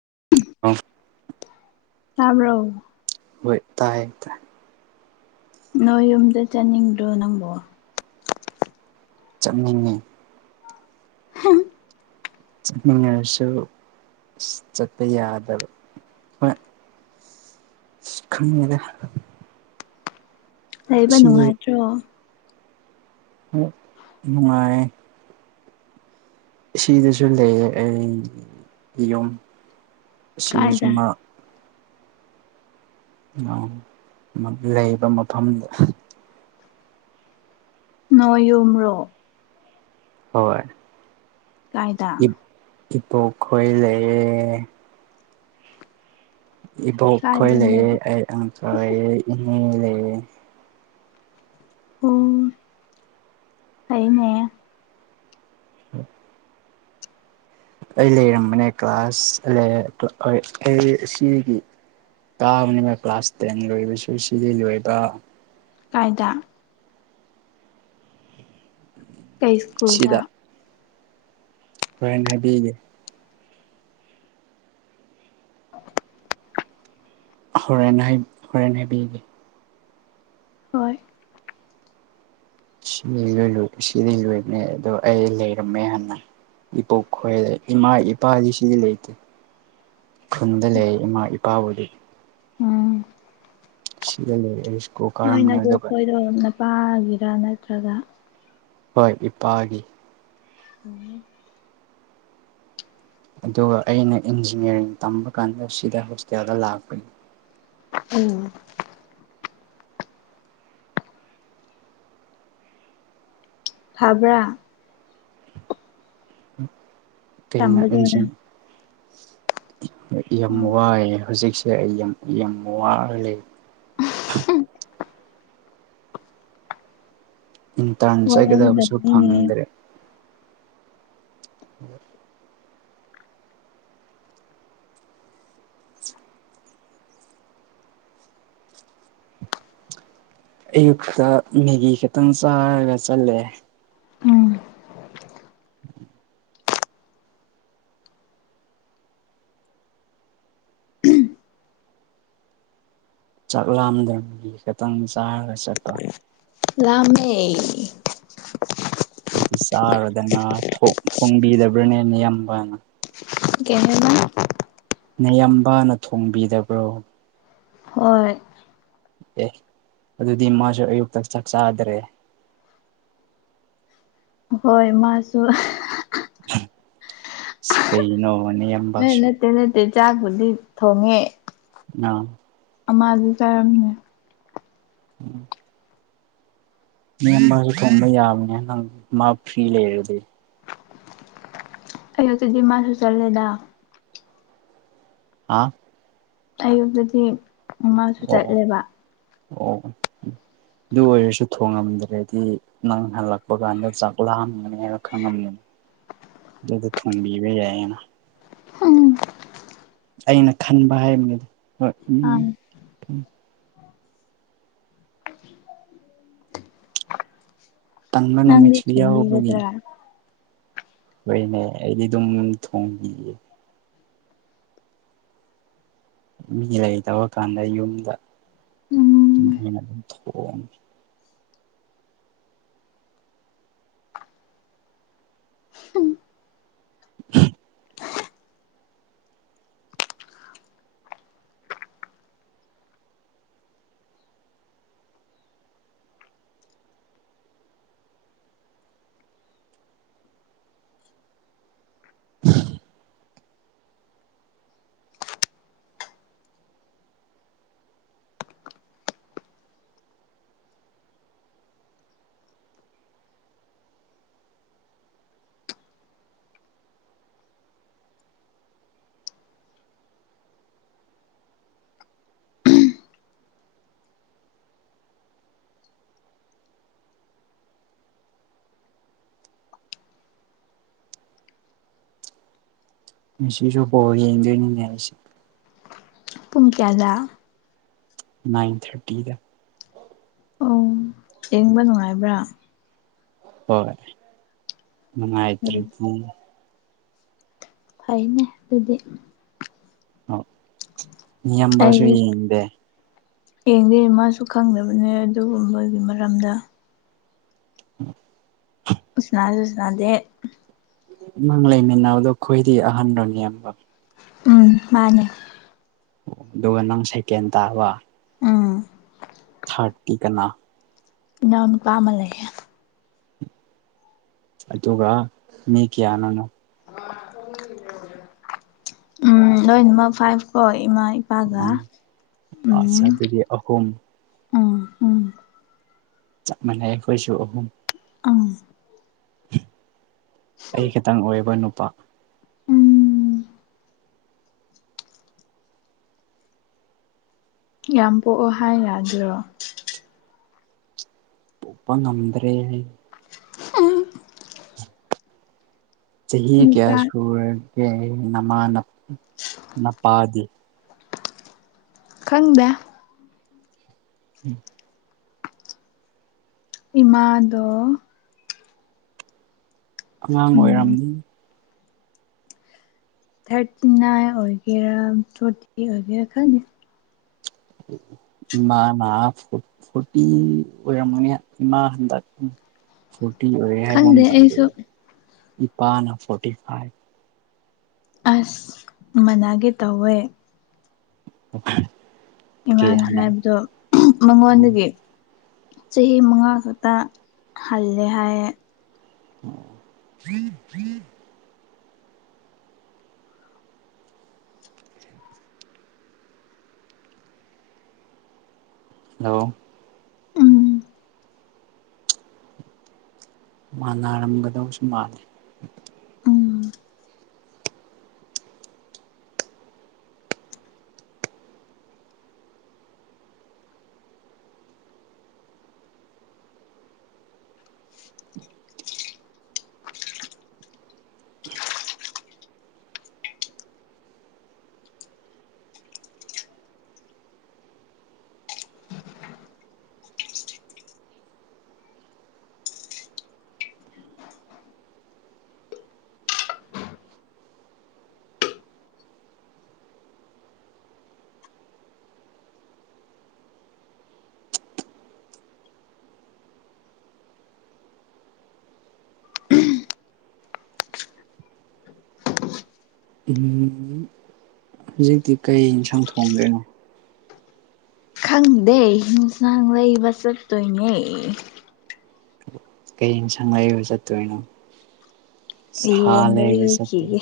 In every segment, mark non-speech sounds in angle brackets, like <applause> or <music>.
<unintelligible> ꯇꯥꯕ꯭ꯔꯣ ꯍꯣꯏ ꯇꯥꯏꯌꯦ ꯇꯥꯏ ꯅꯣꯏ ꯌꯨꯝꯗ ꯆꯠꯅꯤꯡꯗ꯭ꯔꯣ ꯅꯪꯕꯣ ꯆꯠꯅꯤꯡꯉꯤ ꯍꯨꯝ ꯆꯠꯅꯤꯡꯉꯁꯨ ꯆꯠꯄ ꯌꯥꯗꯕ ꯍꯣꯏ ꯈꯪꯗꯦꯗ ꯂꯩꯕ ꯅꯨꯡꯉꯥꯏꯇ꯭ꯔꯣ ꯥꯅꯨꯡꯉꯥꯏꯌꯦ ꯁꯤꯗꯁꯨ ꯂꯩꯌꯦ ꯑꯩ ꯌꯨꯝ ꯁꯤꯗꯁꯨ ꯀꯥꯏꯗ ꯃꯥ ꯅꯣꯡ ꯑꯃꯀ ꯂꯩꯕ ꯃꯐꯝꯗ ꯅꯣꯏ ꯌꯨꯝꯔꯣ ꯍꯣꯏ ꯀꯥꯏꯗ ꯇꯣꯞꯈꯣꯏ ꯂꯩꯌꯦ ꯏꯕꯣꯛ ꯈꯣꯏ ꯀꯥꯏꯗꯅꯣ ꯂꯩꯌꯦ ꯑꯩ ꯑꯪꯈꯣꯏ ꯏꯅꯦ ꯂꯩꯌꯦ ꯑꯣ ꯐꯩꯅꯦ <unintelligible> ꯑꯩ ꯂꯩꯔꯝꯕꯅꯦ ꯀ꯭ꯂꯥꯁ ꯑꯩ ꯁꯤꯒꯤ ꯀꯥꯕꯅꯤꯅ ꯀ꯭ꯂꯥꯁ ꯇꯦꯟ ꯂꯣꯏꯕꯁꯨ ꯁꯤꯗꯤ ꯂꯣꯏꯕ ꯀꯥꯏꯗ ꯀꯩꯁꯀꯨ꯭ꯜꯗ ꯁꯤꯗ ꯍꯣꯔꯦꯟ ꯍꯥꯏꯕꯤꯒꯦ <unintelligible> ꯍꯣꯔꯦꯟ ꯍꯥꯏ ꯍꯣꯔꯦꯟ ꯍꯥꯏꯕꯤꯒꯦ ꯍꯣꯏ ꯁꯤꯗꯤ ꯂꯣꯏ ꯂꯣꯏ ꯁꯤꯗꯤ ꯂꯣꯏꯕꯅꯦ ꯑꯗꯣ ꯑꯩ ꯂꯩꯔꯝꯃꯦ ꯍꯥꯟꯅ ꯏꯄꯣꯛ ꯈꯣꯏ ꯏꯃꯥ ꯏꯄꯥꯗꯤ ꯁꯤꯗꯤ ꯂꯩꯇꯦ ꯈꯨꯟꯗ ꯂꯩ ꯏꯃꯥ ꯏꯄꯥꯕꯨꯗꯤ ꯎꯝ ꯁꯤꯗ ꯂꯩ ꯑꯩ ꯁ꯭ꯀꯨꯜ ꯅꯣꯏ ꯀꯥꯔꯝꯕꯅꯦ ꯅꯕꯣꯛ ꯑꯗꯨꯒ ꯈꯣꯏꯗꯣ ꯅꯄꯥꯒꯤꯔꯥ ꯅꯠꯇ꯭ꯔꯒ ꯍꯣꯏ ꯏꯄꯥꯒꯤ ꯑ ꯑꯗꯨꯒ ꯑꯩꯅ ꯏꯟꯖꯤꯅꯤꯌꯥꯔꯤꯡ ꯇꯝꯕ ꯀꯥꯟꯗ ꯁꯤꯗ ꯍꯣꯁꯇꯦꯜꯗ ꯂꯥꯛꯄꯅꯤ ꯎꯝ ꯐꯕ꯭ꯔꯥ ꯇꯝꯕꯗꯣ ꯀꯩꯅꯁꯤꯡ ꯅꯪ ꯌꯥꯝ ꯋꯥꯏꯌꯦ ꯍꯧꯖꯤꯛꯁꯦ ꯑꯩ ꯌꯥꯝ ꯌꯥꯝ ꯋꯥꯔ ꯂꯩ ꯎꯝꯍꯨꯝ ꯏꯟꯇꯟ ꯆꯥꯏꯒꯗꯕꯁꯨ ꯋꯥꯒꯗꯕꯅꯤꯅꯦ ꯐꯪꯗ꯭ꯔꯦ <unintelligible> ꯑꯌꯨꯛꯇ ꯃꯦꯒꯤ ꯈꯤꯇꯪ ꯆꯥꯔꯒ ꯆꯠꯂꯦ ꯎꯝ ꯆꯥꯛ ꯂꯥꯝꯗꯪ ꯃꯦꯒꯤ ꯈꯤꯇꯪ ꯆꯥꯔꯒ ꯆꯠꯄ ꯂꯥꯝꯃꯦ ꯑꯗꯨꯗꯤ ꯆꯥꯔꯣꯗꯅ ꯊꯣꯡ ꯊꯣꯡꯕꯤꯗꯕ꯭ꯔꯅꯦ ꯅꯌꯥꯝꯕꯅ ꯀꯩ ꯍꯥꯏꯕ ꯅꯌꯥꯝꯕꯥꯅ ꯊꯣꯡꯕꯤꯗꯕ꯭ꯔꯣ ꯍꯣꯏ ꯑꯦ ꯑꯗꯨꯗꯤ ꯃꯥꯁꯨ ꯑꯌꯨꯛꯇ ꯆꯥꯛ ꯆꯥꯗ꯭ꯔꯦ <inaudible> ꯍꯣꯏ ꯃꯥꯁꯨ ꯀꯩꯅꯣ ꯅꯌꯥꯝꯕꯁꯨ ꯆꯥꯛꯕꯨꯗꯤ ꯊꯣꯡꯉꯦ ꯑꯥ ꯑꯃꯖꯨ ꯆꯥꯔꯝꯃꯦ ꯎꯝ ꯅꯌꯥꯝꯕꯁꯨ ꯊꯣꯡꯕ ꯌꯥꯕꯅꯦ ꯅꯪ ꯃꯥ ꯐꯔꯤ ꯂꯩꯔꯗꯤ ꯑꯌꯨꯛꯇ ꯗꯤꯃꯥꯁꯨ ꯆꯠꯂꯦꯗ ꯑꯥ ꯑꯌꯨꯛꯇꯗꯤ ꯃꯁꯨ ꯑꯣ ꯆꯠꯂꯦꯕ ꯑꯣ ꯑꯗꯨ ꯑꯣꯏꯔꯁꯨ ꯊꯣꯡꯉꯝꯗ꯭ꯔꯗꯤ ꯅꯪ ꯍꯜꯂꯛꯄ ꯀꯥꯟꯗ ꯆꯥꯛ ꯂꯥꯝꯒꯅꯤ ꯍꯥꯏꯅ ꯈꯪꯉꯝꯒꯅꯤ ꯑꯗꯨ ꯊꯣꯡꯕꯤꯕ ꯌꯥꯏꯌꯦꯅ ꯎꯝ ꯑꯩꯅ ꯈꯟꯕ ꯍꯥꯏꯕꯅꯤꯗ ꯍꯣꯏ ꯎꯝ ꯑꯪ ꯇꯟꯕ ꯅꯪꯗꯤ ꯅꯨꯃꯤꯠꯁꯨ ꯌꯥꯎꯕꯒꯤꯅꯤ ꯊꯣꯡꯕꯤꯒꯗ꯭ꯔꯥ ꯍꯣꯏꯅꯦ ꯑꯩꯗꯤ ꯑꯗꯨꯝ ꯊꯣꯡꯕꯤꯒꯦ ꯃꯤ ꯂꯩꯇꯕ ꯀꯥꯟꯗ ꯌꯨꯝꯗ ꯑꯗꯨꯝ ꯎꯝ ꯑꯩꯅ ꯑꯗꯨꯝ ꯊꯣꯡꯉꯦ <unintelligible> ꯉꯁꯤꯁꯨ ꯕꯣꯜ ꯌꯦꯡꯗꯣꯏꯅꯤꯅꯦ ꯑꯩꯁꯦ ꯄꯨꯡ ꯀꯌꯥꯗꯥ ꯅꯥꯏꯟ ꯊꯔꯇꯤꯗ ꯑꯣ ꯌꯦꯡꯕ ꯅꯨꯡꯉꯥꯏꯕ꯭ꯔꯥ ꯍꯣꯏ ꯎꯝ ꯅꯨꯡꯉꯥꯏꯇ꯭ꯔꯗꯤ ꯐꯩꯅꯦ ꯑꯗꯨꯗꯤ ꯑꯣ ꯅꯌꯝꯕꯁꯨ ꯑꯩꯗꯤ ꯌꯦꯡꯗꯦ ꯌꯦꯡꯗꯦ ꯃꯥꯁꯨ ꯈꯪꯗꯕꯅꯦ ꯑꯗꯨꯒꯨꯝꯕꯒꯤ ꯃꯔꯝꯗ <inaudible> ꯎꯁꯅꯥꯁꯨ ꯁꯅꯥꯗꯦ ꯅꯪ ꯂꯩꯃꯤꯟꯅꯕꯗꯣ ꯈꯣꯏꯗꯤ ꯑꯍꯟꯔꯣ ꯃꯌꯝꯕ ꯎꯝ ꯃꯥꯅꯦ ꯑꯣ ꯑꯗꯨꯒ ꯅꯪ ꯁꯦꯀꯦꯟ ꯇꯥꯕ ꯎꯝ ꯊꯔꯇꯤ ꯀꯅꯥ ꯏꯅꯥꯎ ꯅꯨꯄꯥ ꯑꯃ ꯂꯩꯌꯦ ꯑꯗꯨꯒ ꯃꯤ ꯀꯌꯥꯅꯣ ꯅꯣꯏ ꯎꯝ ꯂꯣꯏꯅꯃ ꯐꯥꯏꯚ ꯐꯣꯏ ꯏꯃꯥ ꯏꯄꯥꯒ ꯑꯪ ꯑꯁ ꯎꯝ ꯑꯗꯨꯗꯤ ꯑꯍꯨꯝ ꯎꯝ ꯎꯝ ꯆꯞ ꯃꯅꯩ ꯈꯣꯏꯁꯨ ꯑꯍꯨꯝ ꯎꯝ ꯑꯩ ꯈꯤꯇꯪ ꯑꯣꯏꯔꯤꯕ ꯅꯨꯄꯥ ꯎꯝ ꯌꯥꯝ ꯄꯣꯛꯑꯣ ꯍꯥꯏ ꯌꯥꯗ꯭ꯔꯣ ꯄꯣꯛꯄ ꯉꯝꯗ꯭ꯔꯦ ꯍꯥꯏ ꯆꯍꯤ ꯀꯌꯥ ꯅꯨꯄꯥ ꯁꯨꯔꯒꯦ ꯅꯃꯥ ꯅꯄꯥꯗꯤ ꯈꯪꯗꯦ ꯎꯝ ꯏꯃꯥꯗꯣ ꯑꯉꯥꯡ ꯎꯝ ꯑꯣꯏꯔꯝꯅꯤ ꯊꯥꯔꯇꯤ ꯅꯥꯏꯟ ꯑꯣꯏꯒꯦꯔ ꯐꯣꯔꯇꯤ ꯑꯣꯏꯒꯦꯔ ꯈꯪꯗꯦ ꯏꯃꯥꯅ ꯐꯣꯔꯇꯤ ꯑꯣꯏꯔꯃꯅꯤ ꯏꯃꯥ ꯍꯟꯗꯛ ꯐꯣꯔꯇꯤ ꯑꯣꯏ ꯍꯥꯏꯒꯨꯝ ꯈꯪꯗꯦ ꯇꯧꯋꯦ ꯑꯩꯁꯨ ꯏꯄꯥꯅ ꯐꯣꯔꯇꯤ ꯐꯥꯏꯚ ꯑꯁ ꯃꯅꯥꯒꯦ ꯇꯧꯋꯦ <unintelligible> ꯀꯦ ꯏꯃꯥꯅ ꯍꯥꯟꯅ ꯍꯥꯏꯕꯗꯣ ꯍꯜꯂꯣ ꯃꯉꯣꯟꯗꯒꯤ ꯆꯍꯤ ꯃꯉꯥ ꯈꯛꯇ ꯍꯜꯂꯦ ꯍꯥꯏꯌꯦ <unintelligible> ꯂꯣ ꯎꯝ ꯃꯥꯅꯥꯔꯝꯒꯗꯧꯁꯨꯨꯝ ꯃꯥꯂꯦ ꯎꯝ ꯎꯝ ꯍꯧꯖꯤꯛꯇꯤ ꯀꯩ ꯌꯦꯟꯁꯥꯡ ꯊꯣꯡꯗꯣꯏꯅꯣ ꯈꯪꯗꯦ ꯍꯤꯟꯁꯥꯡ ꯂꯩꯕ ꯆꯠꯇꯣꯏꯅꯦ ꯀꯩ ꯏꯟꯁꯥꯡ ꯂꯩꯕ ꯆꯠꯇꯣꯏꯅꯣ ꯁꯥ ꯌꯦꯟ ꯂꯩꯕ ꯆꯠꯇꯣꯏ ꯂꯩꯔꯨꯈꯤꯒꯦ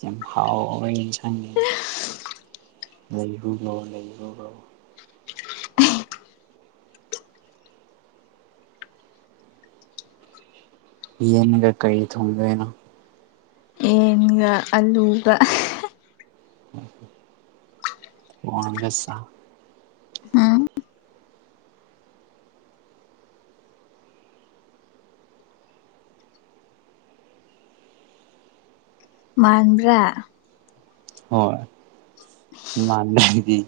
ꯌꯥꯝ ꯍꯥꯎꯕꯩ ꯍꯤꯟꯁꯥꯡꯅꯦꯗ ꯂꯩꯔꯨꯔꯣ ꯂꯩꯔꯨꯔꯣ ꯌꯦꯟꯒ ꯀꯩ ꯊꯣꯡꯗꯣꯏꯅꯣ ꯌꯦꯟꯒ ꯑꯂꯨꯒ <unintelligible> ꯎꯝ ꯃꯥꯟꯕ꯭ꯔꯥ ꯍꯣꯏ ꯃꯥꯟꯗ꯭ꯔꯗꯤ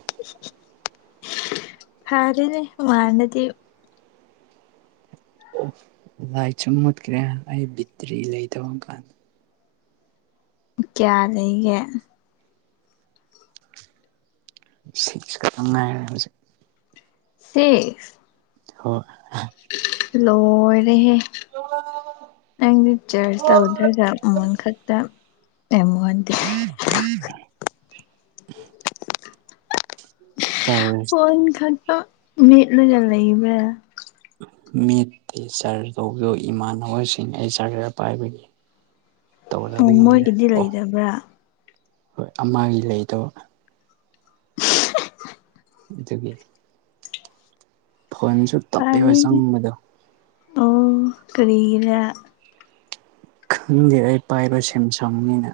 ꯐꯔꯦꯅꯦ ꯃꯥꯅꯗꯤ ꯑꯣ ꯂꯥꯏꯇꯁꯨꯨ ꯃꯨꯠꯈ꯭ꯔꯦ ꯑꯩ ꯕꯤꯠꯇ꯭ꯔꯤ ꯂꯩꯇꯕ ꯀꯥꯟ ꯀ꯭ꯌꯥ ꯂꯩꯒꯦ ꯁꯤꯛꯁ ꯈꯛꯇ ꯉꯥꯏꯔꯦ ꯍꯧꯖꯤꯛ ꯁꯤꯛꯁ ꯍꯣꯏ ꯂꯣꯏꯔꯦꯍꯦ ꯅꯪꯗꯤ ꯆꯔꯁ ꯇꯧꯗ꯭ꯔꯒ ꯃꯣꯟ ꯈꯛꯇ ꯑꯦꯃꯣꯟꯗꯦ <unintelligible> ꯆꯥꯔꯖ ꯐꯣꯟ ꯈꯛꯇ ꯃꯦꯠꯂꯒ ꯂꯩꯕ꯭ꯔꯥ ꯃꯦꯠꯇꯦ ꯆꯔꯖ ꯇꯧꯕꯗꯣ ꯏꯃꯥꯟꯅꯕꯁꯤꯡ ꯑꯩ ꯆꯥꯔꯖꯔ ꯄꯥꯏꯕꯒꯤ ꯑꯣ ꯇꯧꯗꯕꯒꯤꯅꯤꯗ ꯃꯣꯏꯒꯤꯗꯤ ꯑꯣ ꯂꯩꯗꯕ꯭ꯔꯥ ꯍꯣꯏ ꯑꯃꯒꯤ ꯂꯩꯇꯕ ꯗꯨꯒꯤ ꯐꯣꯟꯁꯨ ꯇꯞꯄꯦꯕ ꯆꯪꯕꯗꯣ ꯀꯔꯤꯒꯤꯅꯥ ꯈꯪꯗꯦ ꯑꯩ ꯄꯥꯏꯕ ꯁꯦꯝꯁꯪꯅꯤꯅ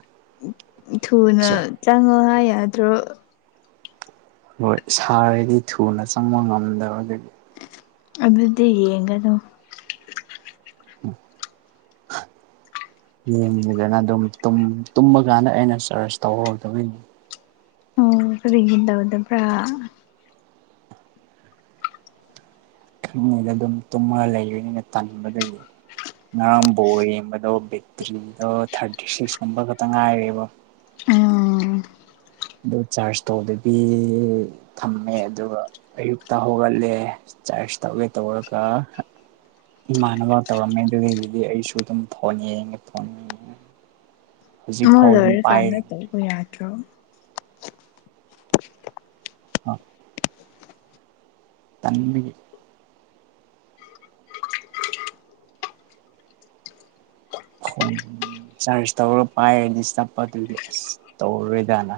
ꯊꯨꯅ ꯆꯪꯉꯣ ꯍꯥꯏ ꯌꯥꯗ꯭ꯔꯣ ꯍꯣꯏ ꯁꯥꯔꯗꯤ ꯊꯨꯅ ꯆꯪꯕ ꯉꯝꯗꯕ ꯗꯨꯒꯤ ꯑꯗꯨꯗꯤ ꯌꯦꯡꯒꯅꯣ <unintelligible> <unintelligible> ꯌꯦꯡꯉꯤꯗꯅ ꯑꯗꯨꯝ ꯇꯨꯝ ꯇꯨꯝꯕ ꯀꯥꯟꯗ ꯑꯩꯅ ꯆꯔꯁ ꯇꯧꯍꯧꯗꯕꯩꯅꯤ ꯑꯣ ꯀꯔꯤꯒꯤ ꯇꯧꯗꯕ꯭ꯔꯥ ꯈꯪꯗꯦꯗ ꯑꯗꯨꯝ ꯇꯨꯝꯃꯒ ꯂꯩꯕꯅꯤꯅ ꯇꯟꯕꯗꯨꯒꯤ ꯉꯔꯥꯡ ꯕꯣꯜ ꯌꯦꯡꯕꯗꯣ ꯕꯦꯠꯇ꯭ꯔꯤꯗꯣ ꯊꯥꯔꯇꯤ ꯁꯤꯛꯁꯀꯨꯝꯕ ꯈꯛꯇ ꯉꯥꯏꯔꯦꯕ ꯑꯝ ꯑꯗꯨ ꯆꯥꯔꯖ ꯇꯧꯕꯗꯕꯤ ꯊꯝꯃꯦ ꯑꯗꯨꯒ ꯑꯌꯨꯛꯇ ꯍꯧꯒꯠꯂꯦ ꯆꯥꯁ ꯇꯧꯒꯦ ꯇꯧꯔꯒ ꯏꯃꯥꯟꯅꯕ ꯇꯧꯔꯝꯃꯦ ꯑꯗꯨꯗꯒꯤꯗꯤ ꯑꯩꯁꯨ ꯑꯗꯨꯝ ꯐꯣꯟ ꯌꯦꯡꯉꯦ ꯐꯣꯟꯉꯦ ꯃꯣꯏ ꯂꯣꯏꯔ ꯀꯥꯟꯗ ꯇꯧꯕ ꯌꯥꯗ꯭ꯔꯣ ꯑ ꯇꯟꯕꯒꯤ <unintelligible> ꯆꯔꯁ ꯇꯧꯔ ꯄꯥꯏꯔꯗꯤ ꯆꯞꯄ ꯑꯗꯨꯒꯤ ꯑꯁ ꯇꯧꯔꯔꯣꯏꯗꯅ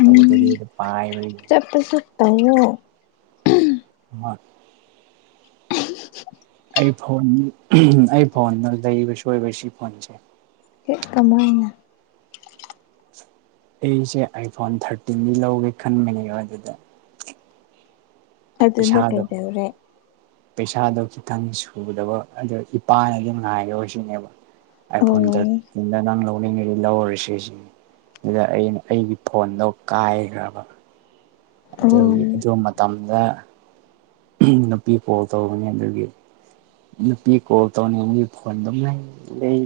ꯎꯝ ꯇꯧꯗꯕꯤ ꯑꯗꯨꯝ ꯄꯥꯏ ꯆꯠꯄꯁꯨ ꯇꯧꯋꯣ ꯃ ꯑꯩ ꯐꯣꯟ ꯑꯩ ꯐꯣꯟꯗ ꯂꯩꯕꯁꯣꯏꯕ ꯁꯤ ꯐꯣꯟꯁꯦ ꯑꯦ ꯀꯃꯥꯏꯅ ꯑꯩꯁꯦ ꯑꯥꯏꯐꯣꯟ ꯊꯥꯔꯇꯤꯟꯅꯤ ꯂꯧꯒꯦ ꯈꯟꯕꯅꯦꯕ ꯑꯗꯨꯗ ꯑꯗꯨꯗ ꯄꯩꯁꯥꯗꯣ ꯀꯩꯗꯧꯔꯦ ꯄꯩꯁꯥꯗꯣ ꯈꯤꯇꯪ ꯁꯨꯗꯕ ꯑꯗꯨ ꯏꯄꯥꯅꯗꯤ ꯉꯥꯏꯔꯧꯁꯤꯅꯦꯕ ꯑꯩ ꯑꯣ ꯐꯣꯟꯗ ꯊꯔꯠ ꯅꯪ ꯂꯧꯅꯤꯡꯉ ꯁꯤ ꯂꯧꯔꯁꯤꯁꯤꯅꯤ ꯑꯗꯨꯗ ꯑꯩꯅ ꯑꯩꯒꯤ ꯐꯣꯟꯗꯣ ꯀꯥꯏꯈ꯭ꯔꯕ ꯑꯣ ꯑꯗꯨꯒꯤ ꯑꯗꯨ ꯃꯇꯝꯗ ꯅꯨꯄꯤ ꯀꯣꯜ ꯇꯧꯕꯅꯤ ꯑꯗꯨꯒꯤ ꯅꯨꯄꯤ ꯀꯣꯜ ꯇꯧꯅꯤꯡꯕꯒꯤ ꯐꯣꯟ ꯑꯗꯨꯝ ꯂꯩ ꯂꯩ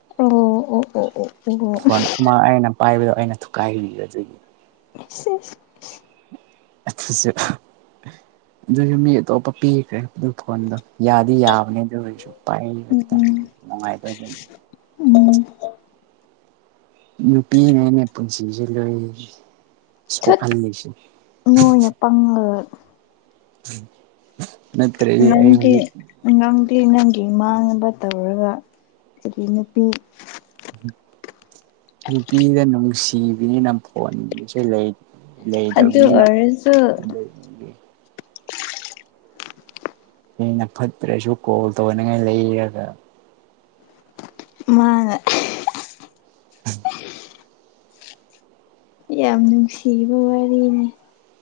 ꯑꯣ ꯑꯣ ꯑꯣ ꯑꯣ ꯐꯣꯟ ꯑꯣ ꯑꯃ ꯑꯩꯅ ꯑꯣ ꯄꯥꯏꯕꯗꯣ ꯑꯩꯅ ꯊꯨꯒꯥꯏꯒ ꯑꯗꯨꯒꯤ <unintelligible> ꯑꯗꯨꯁꯨ ꯑꯗꯨꯁꯨ ꯃꯤ ꯑꯇꯣꯞꯄ ꯄꯤꯈ꯭ꯔꯦ ꯑꯗꯨ ꯐꯣꯟꯗꯣ ꯌꯥꯗꯤ ꯌꯥꯕꯅꯦ ꯑꯗꯨ ꯑꯣꯏꯔꯁꯨ ꯄꯥꯏ ꯕ ꯇꯪ ꯎꯝ ꯅꯨꯡꯉꯥꯏꯕ ꯑꯗꯨꯝ ꯎꯝ ꯅꯨꯄꯤꯅꯅꯦ ꯄꯨꯟꯁꯤꯁꯦ ꯂꯣꯏ ꯊꯨꯠ ꯁꯣꯛꯍꯜꯂꯤꯁꯦ ꯅꯣꯏꯅ ꯄꯪꯉꯒ <inaudible> ꯑꯩ ꯅꯪꯗꯤ ꯍꯧꯖꯤꯛ ꯑꯉꯪ ꯏ ꯅꯪꯒꯤ ꯃꯥꯡꯅꯕ ꯇꯧꯔꯒ ꯀꯔꯤ ꯅꯨꯄꯤ ꯅꯨꯄꯤꯗ ꯅꯨꯡꯁꯤꯕꯤꯅꯤꯅ ꯐꯣꯟꯕꯁꯨ ꯂꯩ ꯂꯩ ꯑꯗꯨ ꯇꯕꯅꯤꯅ ꯑꯣꯏꯔꯁꯨ ꯑꯗꯨꯒꯤ ꯑꯩꯅ ꯐꯠꯇ꯭ꯔꯁꯨ ꯀꯣꯜ ꯇꯧꯅꯤꯡꯉꯥꯏ ꯂꯩꯔꯒ ꯃꯥꯅ ꯌꯥꯝ ꯅꯨꯡꯁꯤꯕ ꯋꯥꯔꯤꯅꯦ